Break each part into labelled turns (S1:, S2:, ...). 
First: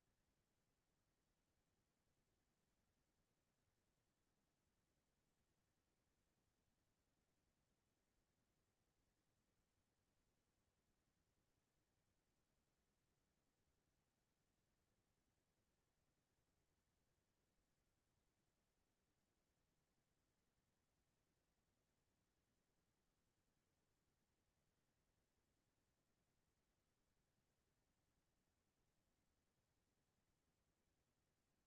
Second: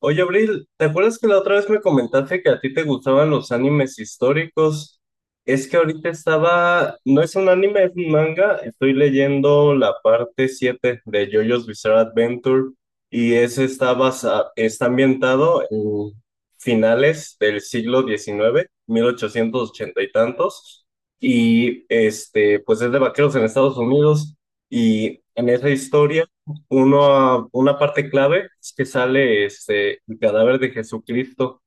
S1: Oye, Abril, ¿te acuerdas que la otra vez me comentaste que a ti te gustaban los animes históricos? Es que ahorita no es un anime, es un manga, estoy leyendo la parte 7 de JoJo's Bizarre Adventure y ese está ambientado en finales del siglo XIX, 1880 y tantos, y pues es de vaqueros en Estados Unidos y en esa historia una parte clave es que sale el cadáver de Jesucristo,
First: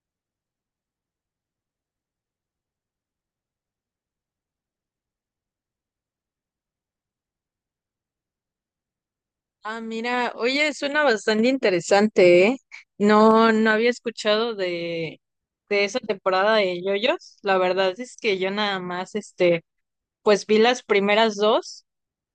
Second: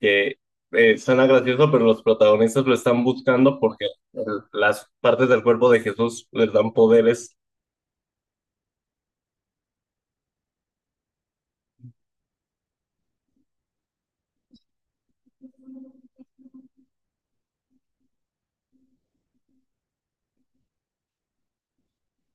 S1: que suena gracioso, pero los protagonistas lo están buscando porque las partes del cuerpo de Jesús les dan poderes.
S2: Ah, mira, oye, suena bastante interesante, ¿eh? No había escuchado de esa temporada de JoJo's. La verdad es que yo nada más, pues vi las primeras dos,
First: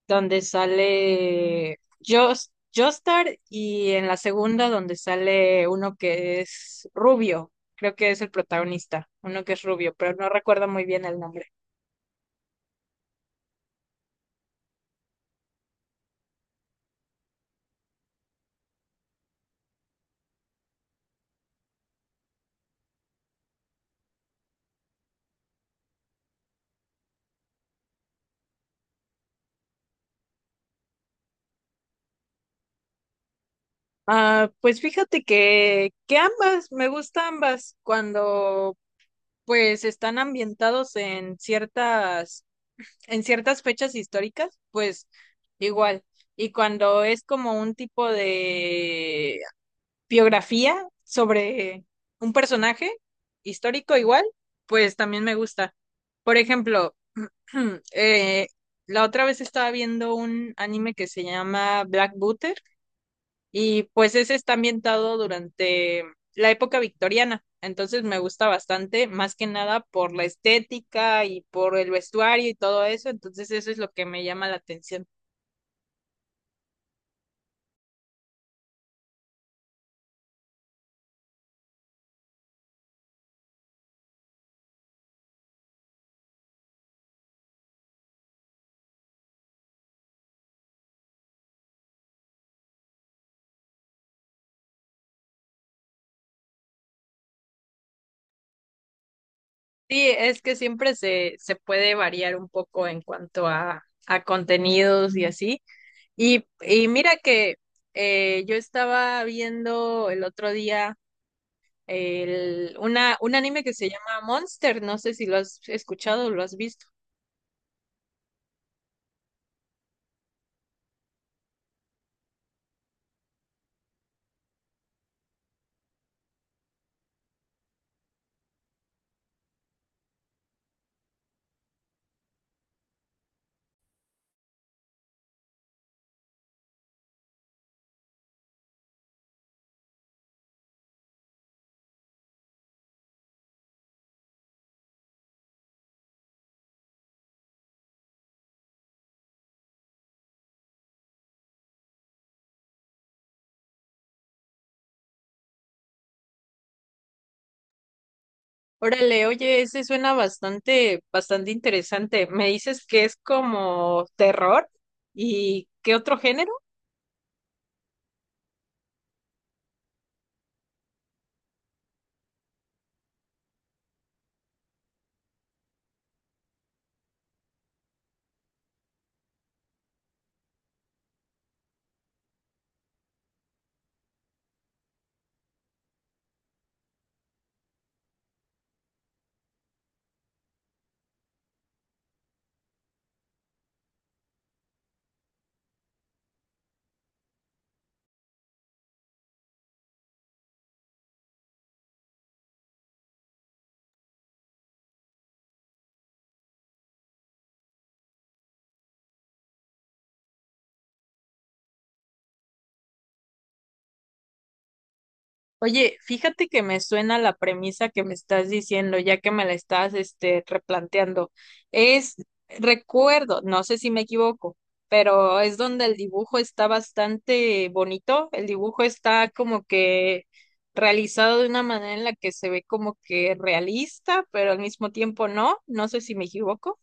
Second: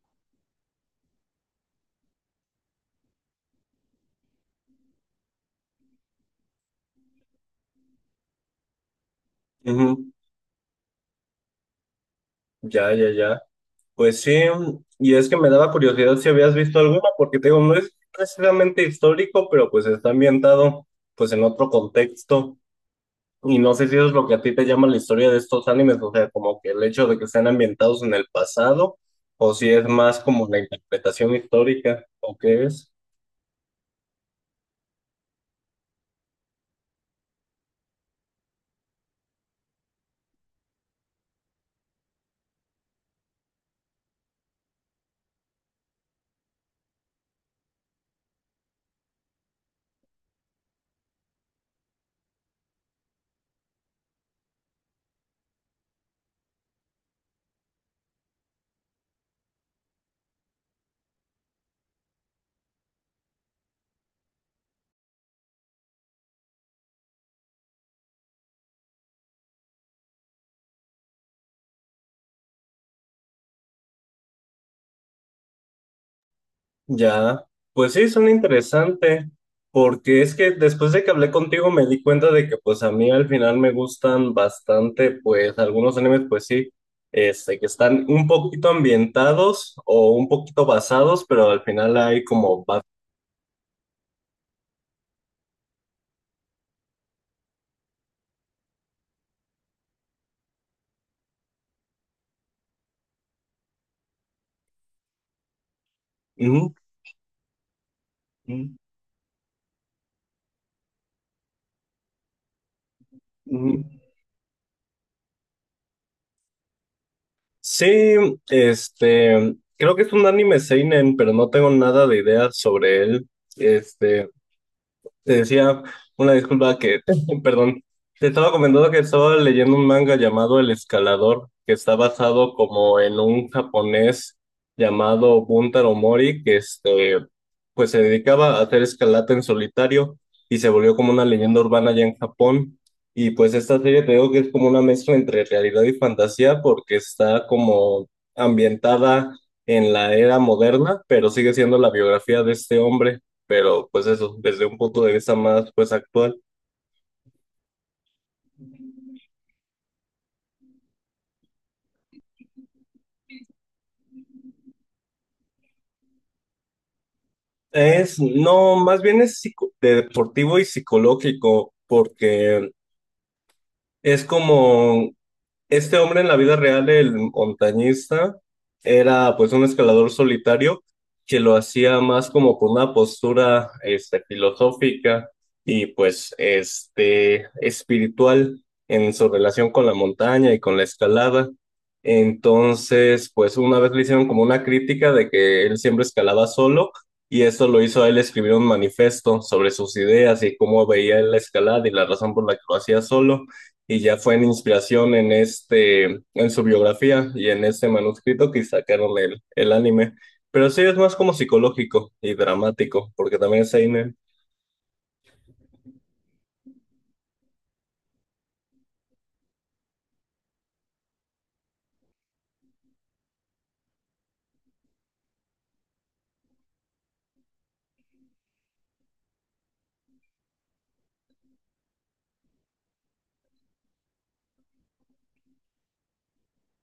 S2: donde sale Joestar, y en la segunda donde sale uno que es rubio. Creo que es el protagonista, uno que es rubio,
S1: Ujú.
S2: pero no recuerdo muy bien el nombre.
S1: Ya, ya, ya. Pues sí, y es que me daba curiosidad si habías visto alguna, porque te digo, no es precisamente histórico, pero pues está ambientado pues en otro contexto. Y no sé si eso es lo que a ti te llama la historia de estos animes, o sea, como que el hecho de que estén ambientados en el pasado, o si es más como la interpretación histórica, o qué es.
S2: Ah, pues fíjate que ambas, me gustan ambas. Cuando pues están ambientados en en ciertas fechas históricas, pues igual. Y cuando es como un tipo de biografía sobre un personaje histórico igual, pues también me gusta. Por ejemplo, eh, la otra vez estaba viendo un anime que se llama Black Butter y pues ese está ambientado durante la época victoriana, entonces me gusta bastante, más que nada por la estética y por el vestuario y todo eso, entonces eso es lo que me llama la atención.
S1: Ya, pues sí, son interesante, porque es que después de que hablé contigo me di cuenta de que pues a mí al final me gustan bastante, pues algunos animes, pues sí, que están un poquito ambientados o un poquito basados, pero al final hay como.
S2: Sí, es que siempre se puede variar un poco en cuanto a contenidos y así. Y,
S1: Ujú,
S2: y mira que yo
S1: ujú,
S2: estaba viendo el otro día un anime que
S1: ujú.
S2: se llama Monster, no sé si lo has escuchado o lo has visto.
S1: Sí, creo que es un anime seinen, pero no tengo nada de idea sobre él. Este, Te decía una disculpa que, perdón, te estaba comentando que estaba leyendo un manga llamado El Escalador, que está basado como en un japonés llamado Buntaro Mori, pues se dedicaba a hacer escalada en solitario y se volvió como una leyenda urbana allá en Japón. Y pues esta serie te digo que es como una mezcla entre realidad y fantasía porque está como ambientada en la era moderna, pero sigue siendo la biografía de este hombre, pero pues eso, desde un punto de vista más pues actual.
S2: Órale, oye, ese suena bastante interesante. Me dices que es como terror y ¿qué otro género?
S1: Es, no, más bien es de deportivo y psicológico, porque es como este hombre en la vida real, el montañista, era pues un escalador solitario que lo hacía más como con una postura filosófica y pues espiritual en su relación con la montaña y con la escalada. Entonces, pues una vez le hicieron como una crítica de que él siempre escalaba solo y eso lo hizo a él escribir un manifiesto sobre sus ideas y cómo veía él la escalada y la razón por la que lo hacía solo y ya fue en inspiración en en su biografía y en este manuscrito que sacaron el anime. Pero sí es más como psicológico y dramático, porque también es Seinen.
S2: Oye, fíjate que me suena la premisa que me estás diciendo, ya que me la estás, replanteando. Es, recuerdo, no sé si me equivoco, pero es donde el dibujo está bastante bonito. El dibujo está como que realizado de una manera en la que se ve como que realista, pero al mismo tiempo no. No sé si me equivoco.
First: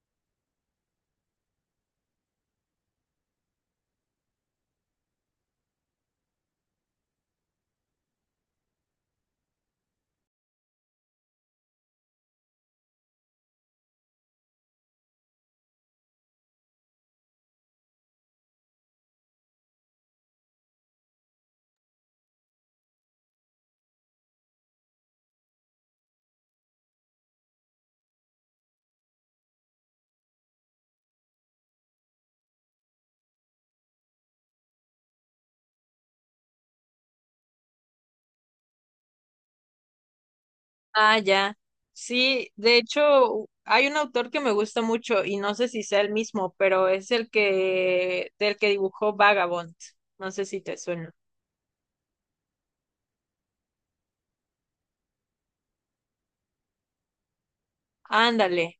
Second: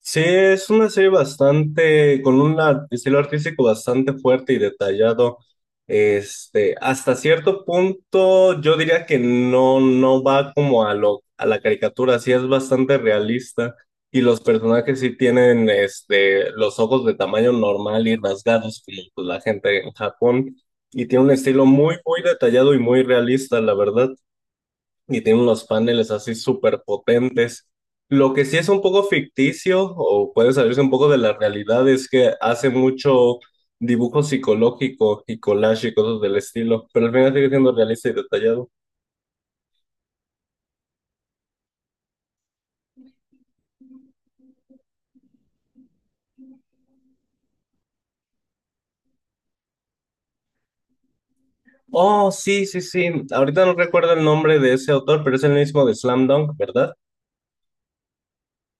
S1: Sí, es una serie bastante, con un estilo artístico bastante fuerte y detallado. Hasta cierto punto, yo diría que no, no va como a la caricatura, sí es bastante realista. Y los personajes sí tienen los ojos de tamaño normal y rasgados, como pues, la gente en Japón. Y tiene un estilo muy, muy detallado y muy realista, la verdad, y tiene unos paneles así súper potentes. Lo que sí es un poco ficticio o puede salirse un poco de la realidad es que hace mucho dibujo psicológico y collage y cosas del estilo, pero al final sigue siendo realista y detallado.
S2: Ah, ya. Sí, de hecho, hay un autor que me gusta mucho y no sé si sea el mismo, pero es el que del que dibujó Vagabond. No sé si te suena.
S1: Oh, sí, sí, sí. Ahorita no recuerdo el nombre de ese autor, pero es el mismo de Slam Dunk, ¿verdad?
S2: Ándale,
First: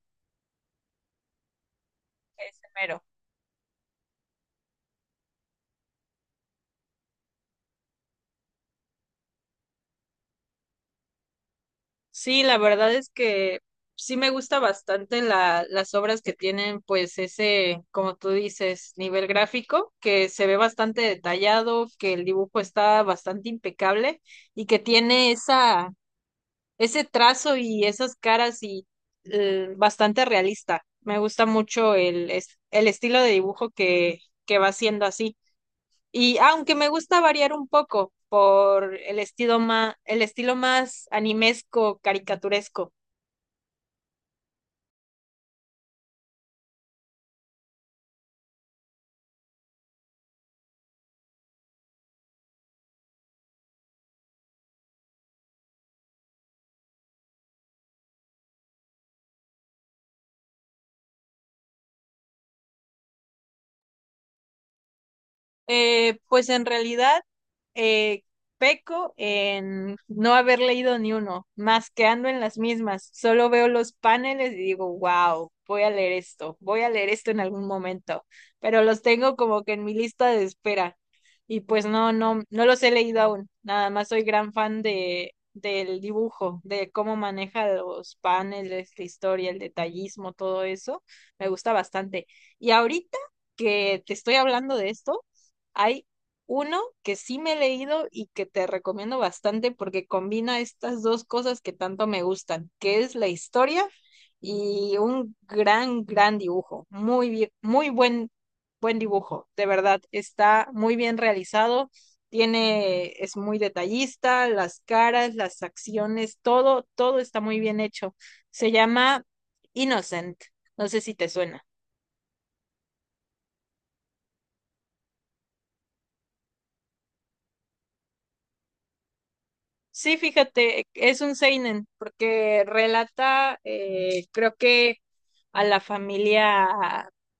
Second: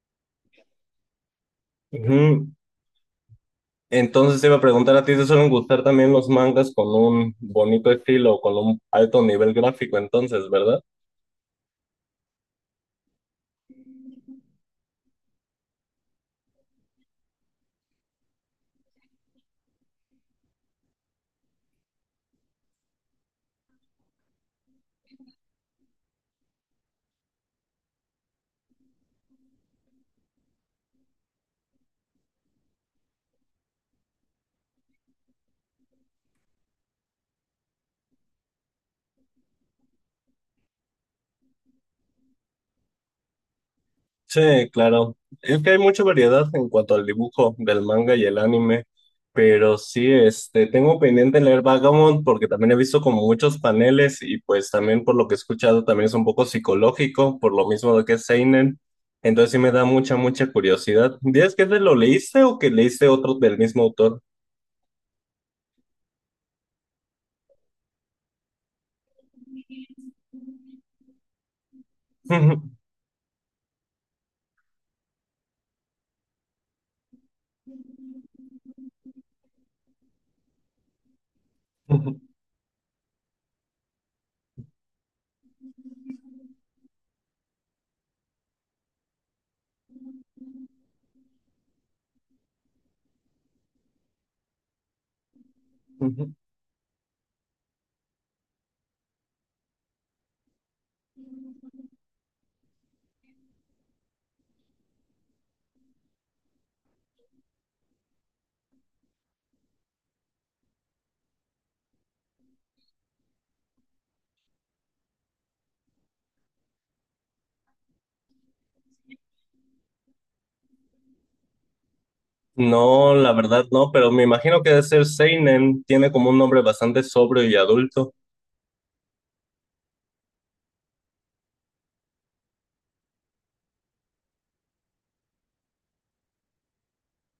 S1: Ujú.
S2: ese mero.
S1: Entonces te iba a preguntar a ti, ¿te suelen gustar también los mangas con un bonito estilo, o con un alto nivel gráfico, entonces, ¿verdad?
S2: Sí, la verdad es que sí me gusta bastante las obras que tienen, pues, ese, como tú dices, nivel gráfico, que se ve bastante detallado, que el dibujo está bastante impecable y que tiene esa ese trazo y esas caras y bastante realista. Me gusta mucho el estilo de dibujo que va haciendo así. Y aunque me gusta variar un poco por el estilo más animesco, caricaturesco.
S1: Sí, claro. Es que hay mucha variedad en cuanto al dibujo del manga y el anime, pero sí, tengo pendiente leer Vagabond porque también he visto como muchos paneles y pues también por lo que he escuchado también es un poco psicológico, por lo mismo de que es seinen. Entonces sí me da mucha, mucha curiosidad. ¿Dices que te lo leíste o que leíste otro del mismo autor?
S2: Pues en realidad eh, peco en no haber leído ni uno, más que ando en las mismas. Solo veo los paneles y digo, wow, voy a leer esto, voy a leer esto en algún momento, pero los tengo como que en mi lista de espera. Y pues no los he leído aún. Nada más soy gran fan del dibujo, de cómo maneja los paneles, la historia, el detallismo, todo eso. Me gusta bastante. Y ahorita que te estoy hablando de esto, hay uno que sí me he leído y que te recomiendo bastante porque combina estas dos cosas que tanto me gustan, que es la historia y un gran dibujo. Muy bien, buen dibujo, de verdad. Está muy bien realizado, tiene, es muy detallista, las caras, las acciones, todo, todo está muy bien hecho. Se llama Innocent. No sé si te suena.
S1: No, la verdad no, pero me imagino que debe ser seinen, tiene como un nombre bastante sobrio y adulto,
S2: Sí, fíjate, es un seinen, porque relata, creo que a la familia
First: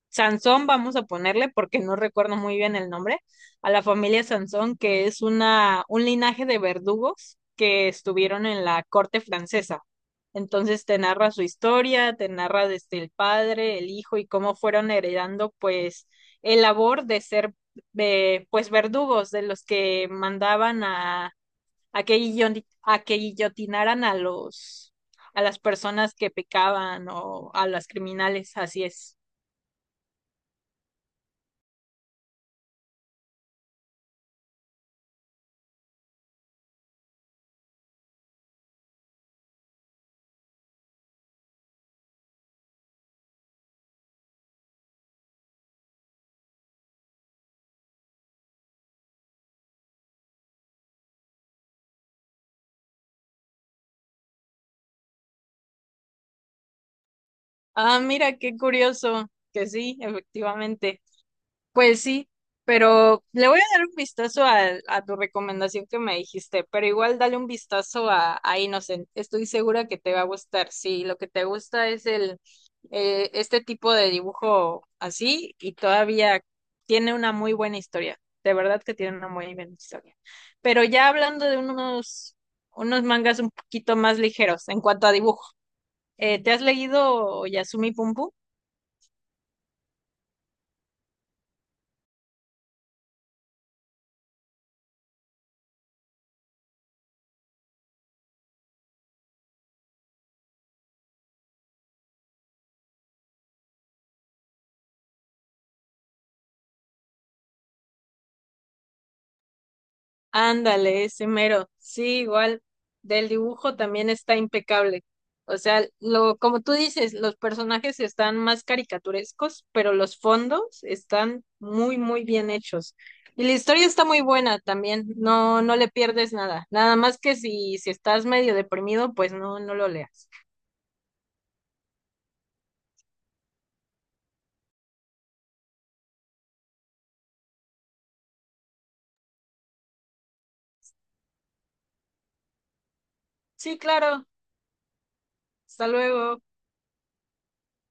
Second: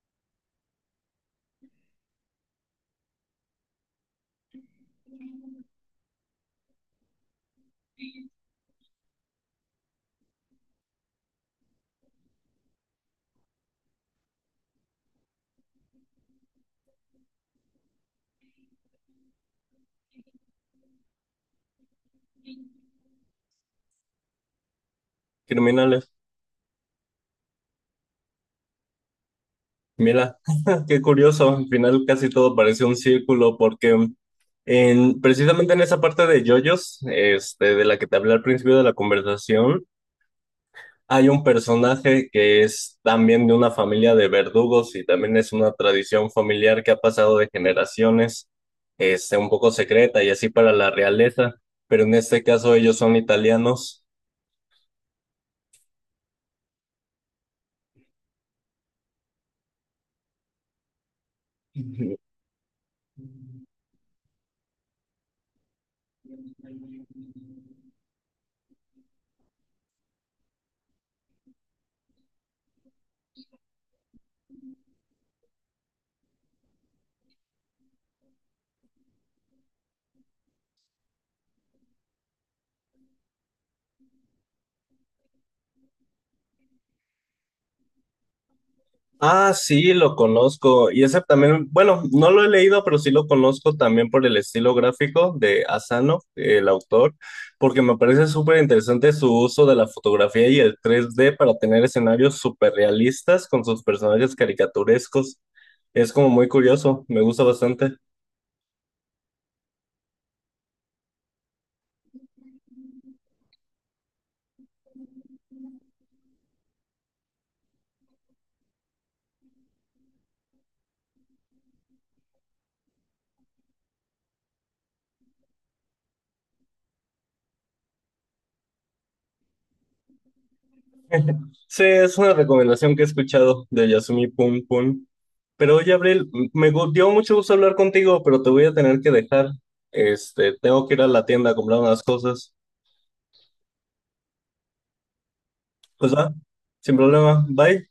S2: Sansón, vamos a ponerle, porque no recuerdo muy bien el nombre, a la familia Sansón, que es un linaje de verdugos que estuvieron en la corte francesa. Entonces te narra su historia, te narra desde el padre, el hijo y cómo fueron heredando pues el labor de ser pues verdugos de los que mandaban a que, a que guillotinaran a a las
S1: criminales.
S2: personas que pecaban o a las criminales, así es.
S1: Mira, qué curioso, al final casi todo parece un círculo porque precisamente en esa parte de JoJo's, de la que te hablé al principio de la conversación, hay un personaje que es también de una familia de verdugos y también es una tradición familiar que ha pasado de generaciones, un poco secreta y así para la realeza, pero en este caso ellos son italianos.
S2: Ah, mira, qué curioso, que sí, efectivamente. Pues sí, pero le voy a dar un vistazo a tu recomendación que me dijiste, pero igual dale un vistazo a Innocent. Estoy segura que te va a gustar. Si lo que te gusta es el este tipo de dibujo así y todavía tiene una muy buena historia. De verdad que tiene una muy buena historia. Pero ya hablando de unos mangas un poquito más ligeros en cuanto a dibujo, ¿te has leído Yasumi Pum Pum?
S1: Ah, sí, lo conozco. Y ese también, bueno, no lo he leído, pero sí lo conozco también por el estilo gráfico de Asano, el autor, porque me parece súper interesante su uso de la fotografía y el 3D para tener escenarios súper realistas con sus personajes caricaturescos. Es como muy curioso, me gusta bastante.
S2: Ándale, ese mero. Sí, igual, del dibujo también está impecable. O sea, lo, como tú dices, los personajes están más caricaturescos, pero los fondos están muy, muy bien hechos. Y la historia está muy buena también, no, no le pierdes nada. Nada más que si estás medio deprimido, pues no, no lo leas.
S1: Sí, es una recomendación que he escuchado de Yasumi Pum Pum. Pero oye, Abril, dio mucho gusto hablar contigo, pero te voy a tener que dejar. Tengo que ir a la tienda a comprar unas cosas.
S2: Sí, claro. Hasta
S1: Pues va,
S2: luego.
S1: sin problema. Bye.